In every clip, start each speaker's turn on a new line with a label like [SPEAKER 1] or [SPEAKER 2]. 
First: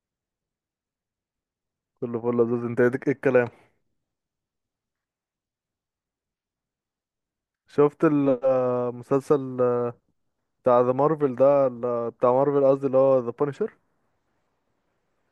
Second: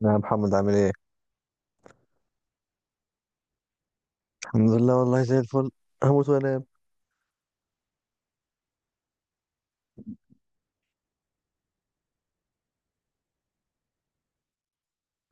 [SPEAKER 1] نعم، محمد عامل ايه؟
[SPEAKER 2] كله فل لذيذ، انت ايه الكلام؟
[SPEAKER 1] الحمد لله والله زي الفل. هموت وانام.
[SPEAKER 2] شفت المسلسل بتاع ذا مارفل ده بتاع مارفل، قصدي اللي هو ذا بانشر.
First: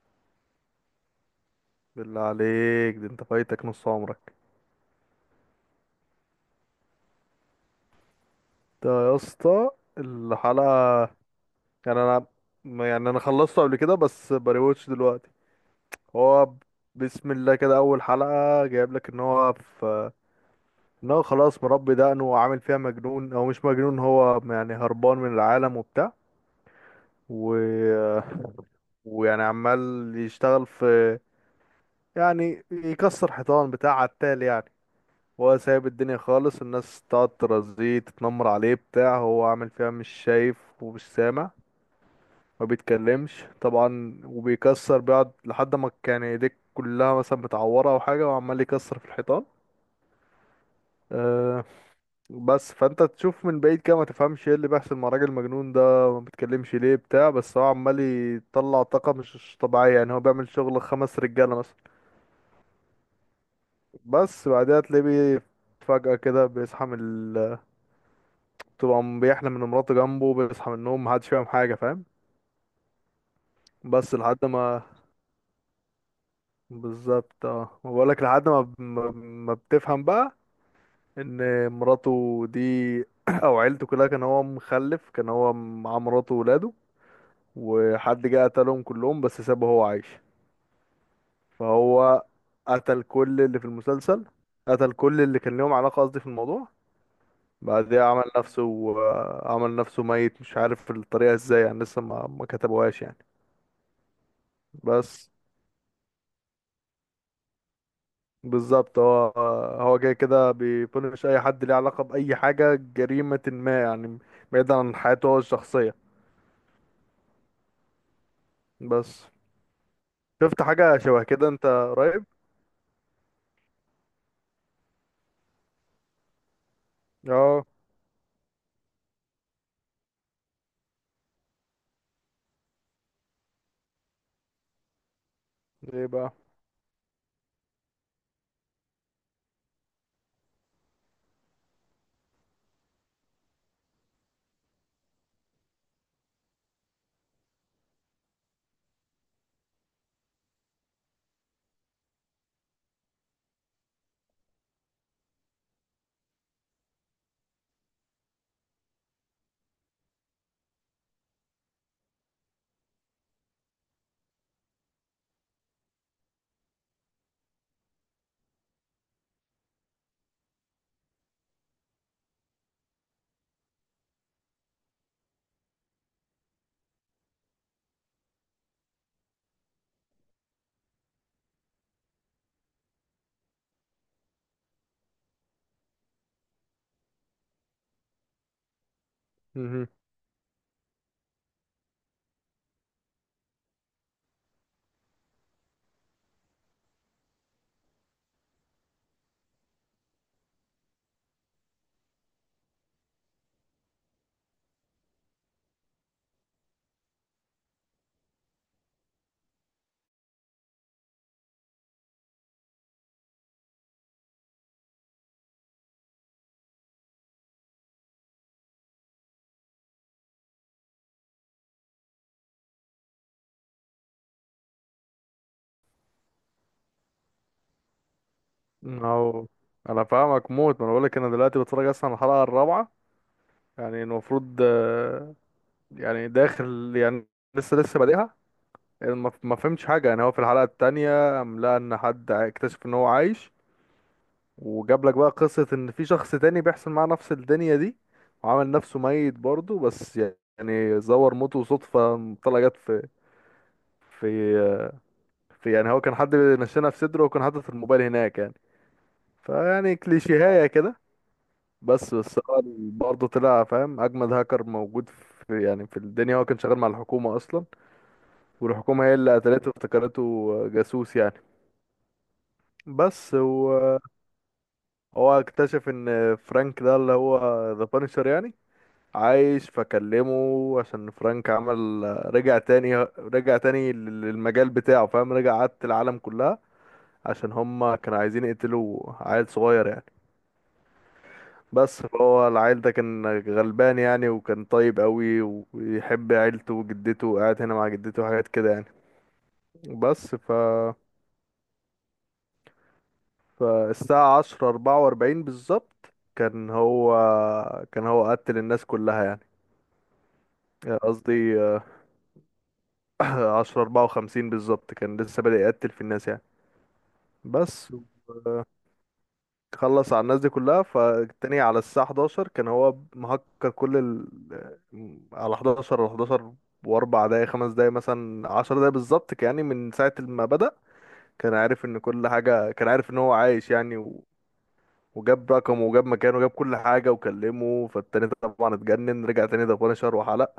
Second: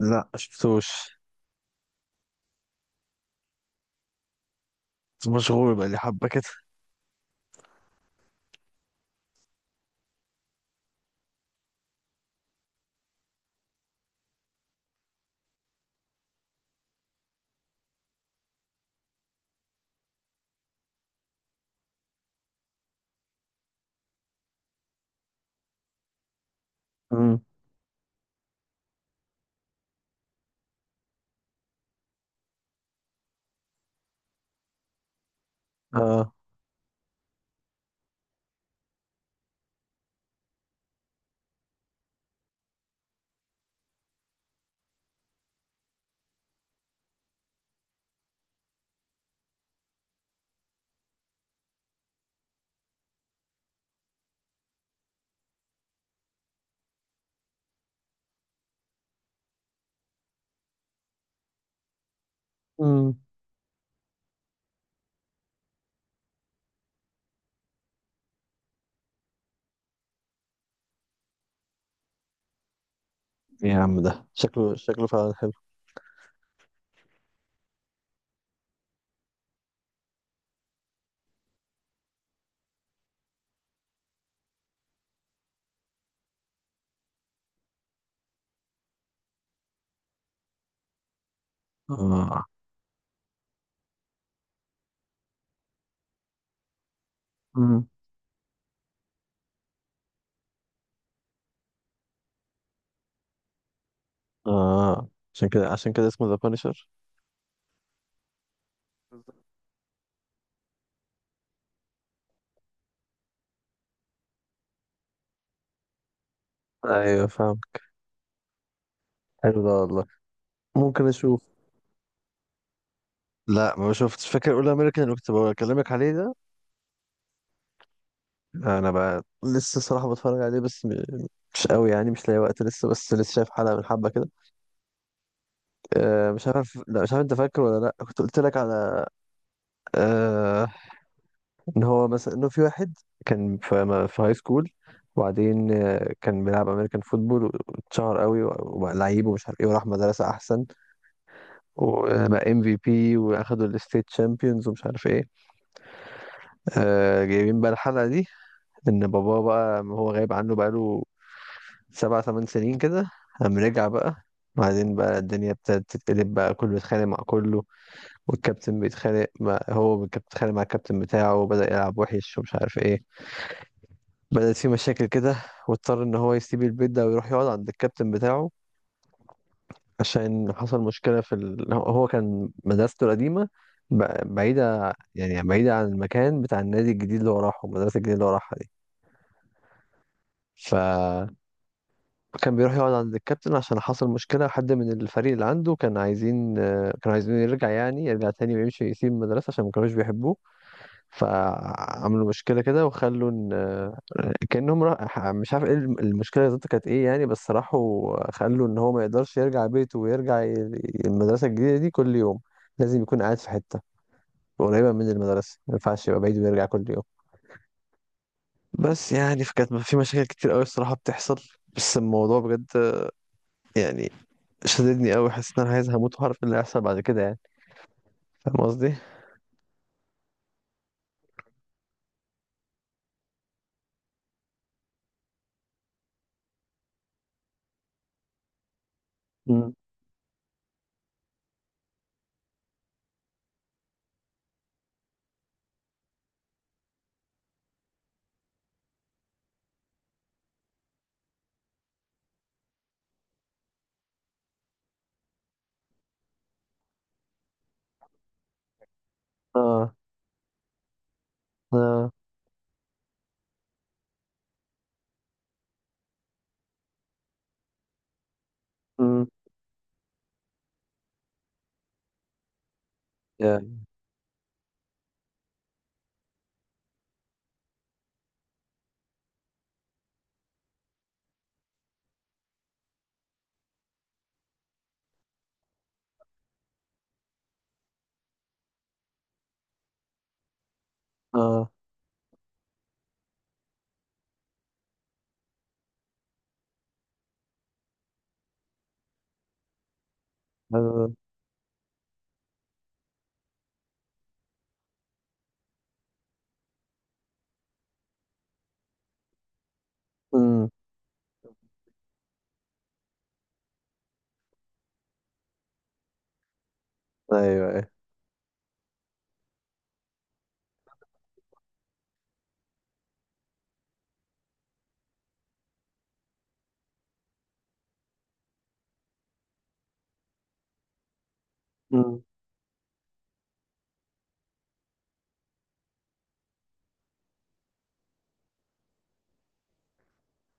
[SPEAKER 1] لا شفتوش.
[SPEAKER 2] بالله عليك، ده انت فايتك نص عمرك.
[SPEAKER 1] مشغول بقى لي حبة كده.
[SPEAKER 2] ده يا اسطى الحلقة، يعني انا يعني انا خلصته قبل كده بس بريوتش دلوقتي. هو ب- بسم الله كده اول حلقة جايب لك ان هو في، ان هو خلاص مربي دقنه وعامل فيها مجنون او مش مجنون، هو يعني هربان من العالم وبتاع
[SPEAKER 1] امم.
[SPEAKER 2] و... ويعني عمال يشتغل في، يعني يكسر حيطان بتاع عتال يعني. هو سايب الدنيا
[SPEAKER 1] اه
[SPEAKER 2] خالص، الناس تقعد ترازيه تتنمر عليه بتاع، هو عامل فيها مش شايف ومش سامع، ما بيتكلمش طبعا وبيكسر، بيقعد لحد ما كان ايديك كلها مثلا متعورة او حاجة وعمال يكسر في الحيطان. أه. بس فانت تشوف من بعيد كده ما تفهمش ايه اللي بيحصل مع الراجل المجنون ده. ما بيتكلمش ليه بتاع، بس هو عمال يطلع طاقة مش طبيعية، يعني هو بيعمل شغل خمس رجالة مثلا.
[SPEAKER 1] امم
[SPEAKER 2] بس بعدها تلاقيه فجأة كده بيصحى من تبقى بيحلم ان مراته جنبه، بيصحى من النوم محدش فاهم حاجة، فاهم؟
[SPEAKER 1] يا عم
[SPEAKER 2] بس
[SPEAKER 1] ده
[SPEAKER 2] لحد
[SPEAKER 1] شكله
[SPEAKER 2] ما،
[SPEAKER 1] شكله فعلا حلو
[SPEAKER 2] بالظبط اه، ما بقولك لحد ما بتفهم بقى ان مراته دي او عيلته كلها، كان هو مخلف، كان هو مع مراته وولاده، وحد جه قتلهم كلهم بس سابه هو عايش. فهو
[SPEAKER 1] اه.
[SPEAKER 2] قتل كل اللي في المسلسل، قتل كل اللي كان ليهم علاقة، قصدي في الموضوع.
[SPEAKER 1] امم.
[SPEAKER 2] بعدها عمل نفسه، عمل نفسه ميت، مش عارف الطريقة ازاي يعني، لسه ما كتبوهاش يعني.
[SPEAKER 1] اه.
[SPEAKER 2] بس
[SPEAKER 1] عشان كده اسمه ذا بانشر.
[SPEAKER 2] بالظبط. هو جاي كده بيبونش اي حد ليه علاقة بأي حاجة جريمة ما يعني، بعيدا عن حياته هو الشخصية.
[SPEAKER 1] ايوه فاهم.
[SPEAKER 2] بس
[SPEAKER 1] حلو ده والله.
[SPEAKER 2] شفت حاجة
[SPEAKER 1] ممكن
[SPEAKER 2] شبه
[SPEAKER 1] اشوف.
[SPEAKER 2] كده انت قريب؟
[SPEAKER 1] لا ما شفتش، فاكر اول امريكان اللي كنت بكلمك عليه ده؟
[SPEAKER 2] اه.
[SPEAKER 1] انا بقى لسه صراحة بتفرج عليه بس مش قوي يعني، مش لاقي وقت لسه، بس لسه شايف حلقة من حبة كده.
[SPEAKER 2] ايه
[SPEAKER 1] آه
[SPEAKER 2] بقى؟
[SPEAKER 1] مش عارف، لا مش عارف انت فاكر ولا لا، كنت قلت لك على آه ان هو مثلا انه في واحد كان في هاي سكول وبعدين كان بيلعب امريكان فوتبول واتشهر قوي وبقى لعيب ومش عارف ايه، وراح مدرسه احسن وبقى MVP واخدوا الستيت شامبيونز ومش عارف ايه. جايبين بقى الحلقه دي ان باباه بقى هو غايب عنه بقاله 7 8 سنين كده، قام رجع بقى. بعدين بقى الدنيا ابتدت تتقلب، بقى كله بيتخانق مع كله، والكابتن بيتخانق مع هو، والكابتن بيتخانق مع الكابتن بتاعه، وبدأ يلعب وحش ومش عارف ايه. بدأت في مشاكل كده، واضطر ان هو يسيب البيت ده ويروح يقعد عند الكابتن بتاعه عشان حصل مشكلة في هو كان مدرسته القديمة بعيدة، يعني بعيدة عن المكان بتاع النادي الجديد اللي هو راحه، المدرسة الجديدة اللي هو راحها دي.
[SPEAKER 2] مهم.
[SPEAKER 1] فكان بيروح يقعد عند الكابتن عشان حصل مشكلة، حد من الفريق اللي عنده كان عايزين كانوا عايزين يرجع، يعني يرجع تاني ويمشي يسيب المدرسة عشان ما كانوش بيحبوه. فعملوا مشكلة كده وخلوا إن كأنهم راح مش عارف ايه المشكلة بالظبط كانت ايه يعني. بس راحوا خلوا ان هو ما يقدرش يرجع بيته ويرجع المدرسة الجديدة دي كل يوم، لازم يكون قاعد في حتة قريبة من المدرسة، ما ينفعش يبقى بعيد ويرجع كل يوم. بس يعني فكانت في مشاكل كتير قوي الصراحة بتحصل، بس الموضوع بجد يعني شددني قوي، حسيت ان انا عايز هموت وهعرف ايه اللي هيحصل بعد كده يعني. فاهم قصدي؟
[SPEAKER 2] اهو. انا فاهمك موت، ما انا بقولك انا دلوقتي بتفرج اصلا على الحلقة الرابعة. يعني المفروض يعني داخل يعني، لسه بادئها. ما
[SPEAKER 1] مم.
[SPEAKER 2] فهمتش حاجة يعني. هو في الحلقة التانية قام لقى ان حد اكتشف ان هو عايش، وجاب لك بقى قصة ان في شخص تاني بيحصل معاه نفس الدنيا دي، وعمل نفسه ميت برضه، بس يعني زور موته صدفة. طلع جت في في يعني، هو كان حد نشنها في صدره وكان حاطط الموبايل هناك يعني،
[SPEAKER 1] اه.
[SPEAKER 2] فيعني كليشيهاية كده.
[SPEAKER 1] اه.
[SPEAKER 2] بس هو برضه طلع فاهم اجمد هاكر موجود في، يعني في الدنيا. هو كان شغال مع الحكومة اصلا، والحكومة هي
[SPEAKER 1] مم.
[SPEAKER 2] اللي قتلته وافتكرته جاسوس يعني. بس و،
[SPEAKER 1] يعني
[SPEAKER 2] هو اكتشف ان فرانك ده اللي هو ذا بانشر يعني عايش، فكلمه عشان فرانك عمل، رجع تاني للمجال بتاعه، فاهم، رجع عاد العالم كلها، عشان هما كانوا عايزين يقتلوا عيل صغير يعني.
[SPEAKER 1] اه.
[SPEAKER 2] بس فهو العيل ده كان غلبان يعني وكان طيب قوي، ويحب عيلته وجدته، وقاعد هنا مع جدته وحاجات كده يعني. بس ف،
[SPEAKER 1] آه.
[SPEAKER 2] فالساعة عشرة أربعة وأربعين بالظبط كان هو قتل الناس كلها يعني.
[SPEAKER 1] مم.
[SPEAKER 2] يعني قصدي عشرة أربعة وخمسين بالظبط كان لسه بادئ يقتل في الناس يعني.
[SPEAKER 1] ايوه
[SPEAKER 2] بس
[SPEAKER 1] ايوه.
[SPEAKER 2] خلص على الناس دي كلها. فالتاني على الساعة 11 كان هو مهكر كل ال... آه، على 11، على 11، وأربع دقايق، خمس دقايق مثلا، عشر دقايق بالظبط كان، يعني من ساعة ما بدأ كان عارف إن
[SPEAKER 1] مم.
[SPEAKER 2] كل حاجة، كان عارف إن هو عايش يعني وجاب رقمه وجاب مكانه وجاب كل حاجة وكلمه. فالتاني طبعا اتجنن، رجع تاني ده بونشر وحلق.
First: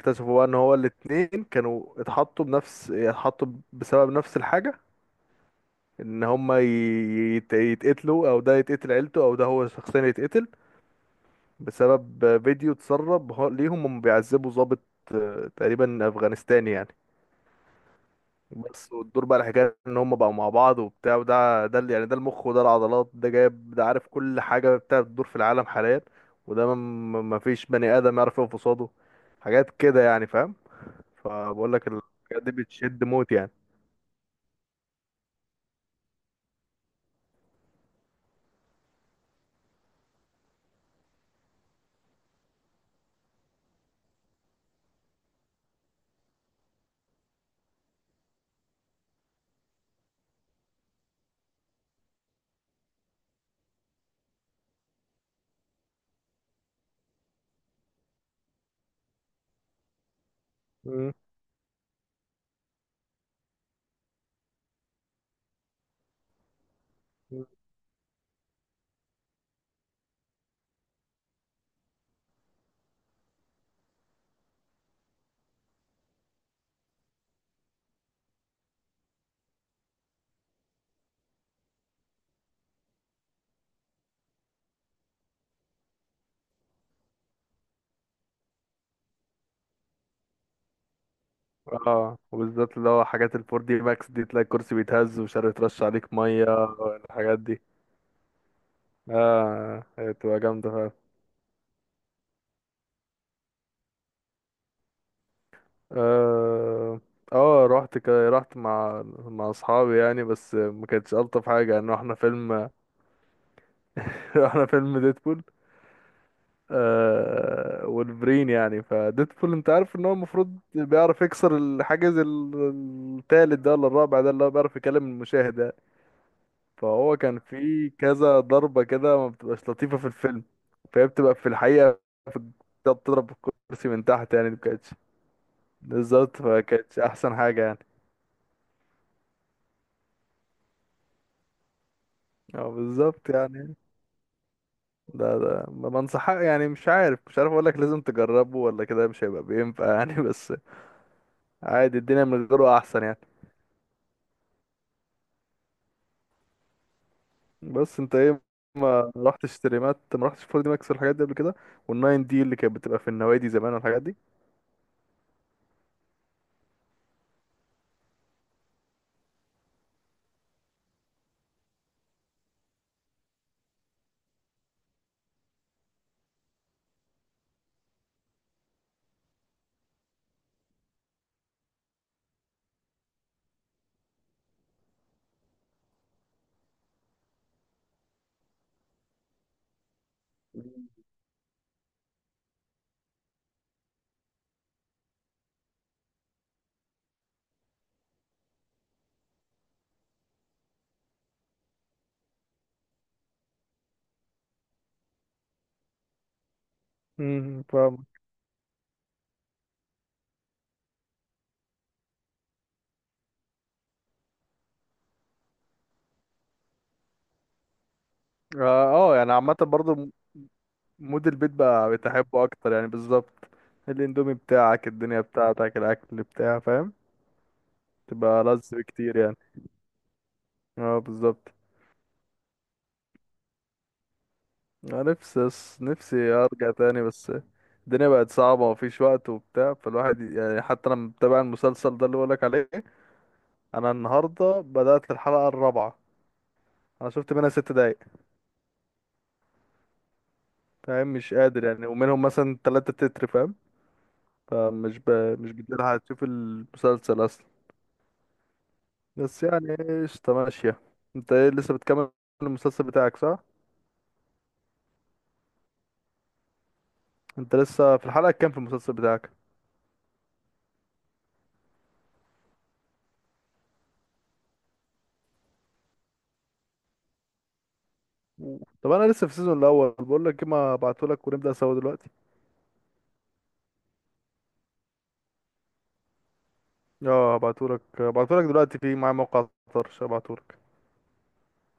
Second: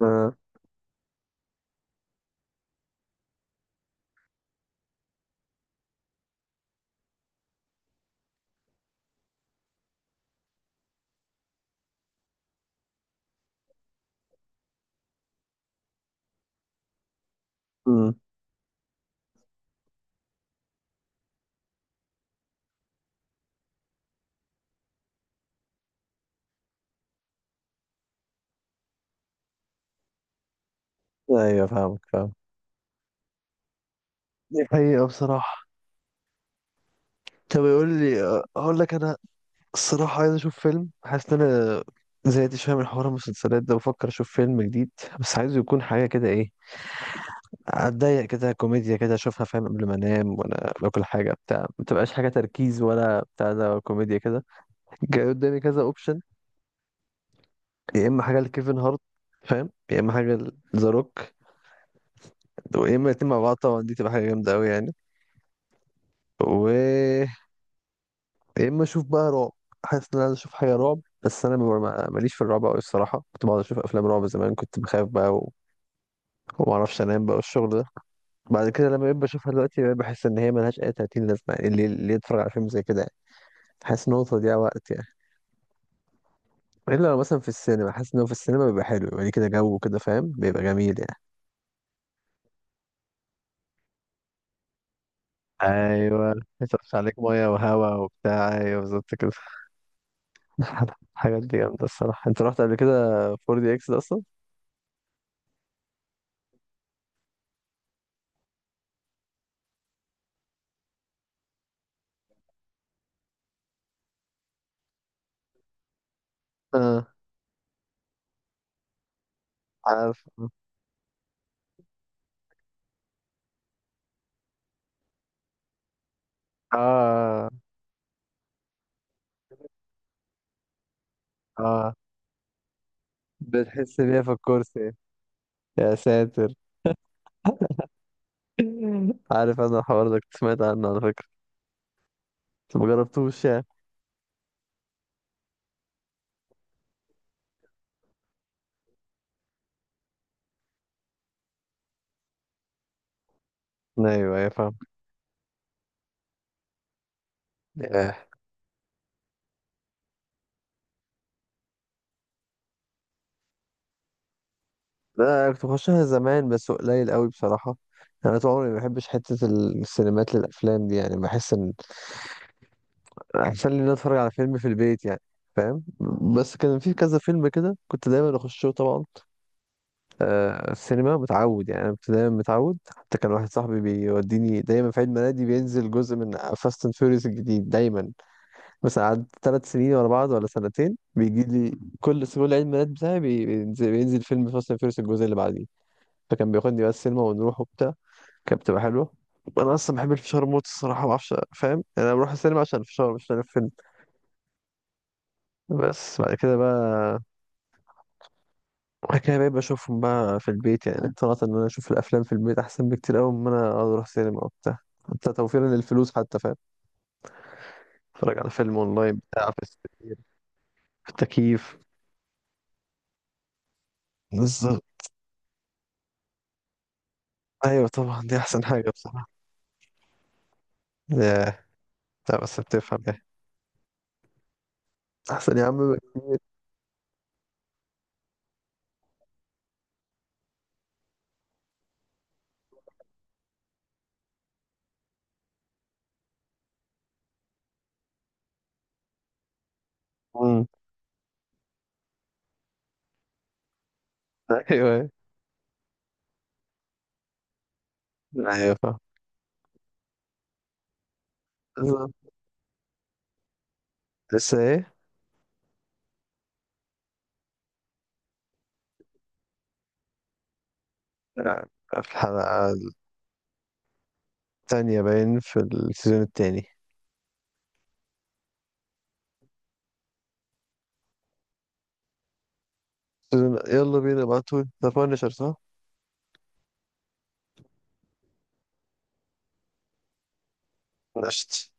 [SPEAKER 1] اه.
[SPEAKER 2] بقى ان هو الاتنين كانوا اتحطوا بنفس اتحطوا بسبب نفس الحاجة. ان هما يتقتلوا، او ده يتقتل عيلته، او ده هو شخصيا يتقتل، بسبب فيديو اتسرب ليهم. هم بيعذبوا ضابط تقريبا افغانستاني يعني.
[SPEAKER 1] مم.
[SPEAKER 2] بس والدور بقى، الحكاية ان هم بقوا مع بعض وبتاع. وده يعني ده المخ وده العضلات، ده جايب، ده عارف كل حاجة بتاع الدور في العالم حاليا. وده ما فيش بني آدم يعرف يقف قصاده، حاجات كده يعني، فاهم؟
[SPEAKER 1] ايوه
[SPEAKER 2] فبقول لك
[SPEAKER 1] فاهمك فاهمك.
[SPEAKER 2] الحاجات دي بتشد موت يعني.
[SPEAKER 1] دي حقيقة بصراحة. طب يقول لي، أقول لك أنا الصراحة عايز أشوف فيلم، حاسس إن أنا زهقت شوية من حوار المسلسلات ده، بفكر أشوف فيلم جديد بس عايزه يكون حاجة كده إيه، أتضايق كده، كوميديا كده أشوفها فاهم، قبل ما أنام وأنا باكل حاجة بتاع، ما تبقاش حاجة تركيز ولا بتاع، ده كوميديا كده. جاي قدامي كذا أوبشن، يا إما حاجة لكيفن هارت، فاهم، يا إما حاجة لذا
[SPEAKER 2] مم.
[SPEAKER 1] روك، يا إما الاتنين مع بعض، طبعا دي تبقى حاجة جامدة أوي يعني. و
[SPEAKER 2] مم.
[SPEAKER 1] يا اما اشوف بقى رعب، حاسس ان انا عايز اشوف حاجه رعب، بس انا ماليش في الرعب قوي الصراحه، كنت بقعد اشوف افلام رعب زمان، كنت بخاف بقى. وما اعرفش انام بقى والشغل ده. بعد كده لما بقيت بشوفها دلوقتي بقيت بحس ان هي ملهاش اي 30 لازمه يعني، اللي يتفرج على فيلم زي كده يعني. حاسس ان هو تضييع وقت يعني، الا لو مثلا في السينما، حاسس ان هو في السينما بيبقى حلو يعني، كده جو كده فاهم بيبقى جميل يعني.
[SPEAKER 2] اه، وبالذات اللي هو حاجات الفور دي ماكس دي، تلاقي الكرسي بيتهز ومش عارف يترش عليك
[SPEAKER 1] ايوه.
[SPEAKER 2] ميه.
[SPEAKER 1] يصرف عليك
[SPEAKER 2] الحاجات
[SPEAKER 1] ميه
[SPEAKER 2] دي،
[SPEAKER 1] وهواء وبتاع، ايوه بالظبط كده.
[SPEAKER 2] اه، هي بتبقى جامده فعلا.
[SPEAKER 1] الحاجات دي جامده الصراحه، انت رحت قبل كده 4 دي اكس ده اصلا؟
[SPEAKER 2] اه. اه، رحت رحت مع اصحابي يعني، بس ما كانتش الطف حاجه يعني. رحنا فيلم رحنا فيلم ديدبول.
[SPEAKER 1] اه
[SPEAKER 2] آه، والبرين يعني. فديدبول انت عارف ان هو
[SPEAKER 1] عارف.
[SPEAKER 2] المفروض بيعرف يكسر الحاجز التالت ده ولا الرابع ده، اللي هو بيعرف يكلم المشاهد يعني. فهو كان
[SPEAKER 1] اه.
[SPEAKER 2] في كذا ضربة كده ما بتبقاش لطيفة في الفيلم. فهي بتبقى في
[SPEAKER 1] اه
[SPEAKER 2] الحقيقة، في الكتاب، بتضرب الكرسي
[SPEAKER 1] بتحس
[SPEAKER 2] من
[SPEAKER 1] بيها في
[SPEAKER 2] تحت يعني، مكانتش
[SPEAKER 1] الكرسي، يا
[SPEAKER 2] بالظبط،
[SPEAKER 1] ساتر.
[SPEAKER 2] فكانتش أحسن حاجة يعني.
[SPEAKER 1] عارف انا الحوار ده كنت سمعت عنه على فكرة،
[SPEAKER 2] اه،
[SPEAKER 1] بس ما
[SPEAKER 2] بالظبط
[SPEAKER 1] جربتوش يعني.
[SPEAKER 2] يعني. ده ما بنصح يعني، مش عارف أقولك لازم تجربه ولا كده، مش هيبقى بينفع يعني بس عادي، الدنيا من غيره أحسن يعني.
[SPEAKER 1] ايوه ايوه فاهم.
[SPEAKER 2] بس
[SPEAKER 1] آه.
[SPEAKER 2] أنت إيه، ما رحتش تريمات، ما رحتش 4 دي ماكس والحاجات دي قبل كده، والناين دي اللي كانت بتبقى في النوادي زمان والحاجات دي؟
[SPEAKER 1] لا أنا كنت بخشها زمان بس قليل قوي بصراحة. يعني انا طول عمري ما بحبش حتة السينمات للافلام دي يعني، بحس ان احسن لي ان أنا اتفرج على فيلم في البيت يعني، فاهم. بس كان في كذا فيلم كده كنت دايما اخشه طبعا، السينما متعود يعني، انا دايما متعود. حتى كان واحد صاحبي بيوديني دايما في عيد ميلادي، بينزل جزء من فاست اند فيوريوس الجديد دايما، مثلا قعدت 3 سنين ورا بعض ولا سنتين بيجي لي كل عيد ميلاد بتاعي بينزل, فيلم فاست اند فيوريوس الجزء اللي بعديه. فكان بياخدني بقى السينما ونروح وبتاع، كانت بتبقى حلوه. انا اصلا بحب الفشار موت الصراحه، ما اعرفش فاهم يعني، انا بروح السينما عشان الفشار مش عشان الفيلم. بس بعد كده بقى،
[SPEAKER 2] فاهم.
[SPEAKER 1] بعد كده بقيت بشوفهم بقى في البيت يعني، اقتنعت ان انا اشوف الافلام في البيت احسن بكتير قوي من ان انا اقعد اروح سينما وبتاع، حتى توفيرا للفلوس حتى فاهم، اتفرج على
[SPEAKER 2] اه.
[SPEAKER 1] فيلم اونلاين
[SPEAKER 2] يعني
[SPEAKER 1] بتاع في
[SPEAKER 2] عامة برضو
[SPEAKER 1] السرير، في
[SPEAKER 2] مود البيت
[SPEAKER 1] التكييف،
[SPEAKER 2] بقى بتحبه اكتر يعني. بالظبط. الاندومي
[SPEAKER 1] بالظبط.
[SPEAKER 2] بتاعك، الدنيا بتاعتك، الاكل بتاع، فاهم؟
[SPEAKER 1] ايوه طبعا دي
[SPEAKER 2] تبقى لذ
[SPEAKER 1] احسن حاجه
[SPEAKER 2] بكتير
[SPEAKER 1] بصراحه.
[SPEAKER 2] يعني. اه بالظبط.
[SPEAKER 1] ياه. لا بس بتفهم ايه،
[SPEAKER 2] انا نفسي
[SPEAKER 1] احسن يا عم
[SPEAKER 2] نفسي
[SPEAKER 1] بك.
[SPEAKER 2] ارجع تاني، بس الدنيا بقت صعبة ومفيش وقت وبتاع. فالواحد يعني حتى انا متابع المسلسل ده اللي بقولك عليه، انا النهاردة بدأت الحلقة الرابعة، انا شفت منها 6 دقايق،
[SPEAKER 1] مم.
[SPEAKER 2] فاهم؟ مش قادر يعني، ومنهم مثلا تلاتة تتر، فاهم؟ فمش ب...
[SPEAKER 1] ايوه
[SPEAKER 2] مش بتلحق تشوف المسلسل اصلا.
[SPEAKER 1] ايوه فاهم.
[SPEAKER 2] بس يعني قشطة، ماشية. انت ايه، لسه بتكمل
[SPEAKER 1] بالظبط.
[SPEAKER 2] المسلسل بتاعك صح؟
[SPEAKER 1] لسه ايه؟
[SPEAKER 2] انت لسه في الحلقة كام في المسلسل بتاعك؟
[SPEAKER 1] لا، في الحلقه الثانيه باين، في السيزون الثاني.
[SPEAKER 2] طب انا لسه في السيزون الاول بقول لك ايه ما ابعتهولك ونبدأ سوا دلوقتي
[SPEAKER 1] يلا بينا، ابعتوا ذا بانشر صح؟
[SPEAKER 2] اه هبعتهولك هبعتهولك دلوقتي في معايا موقع طرش هبعتهولك
[SPEAKER 1] نشت.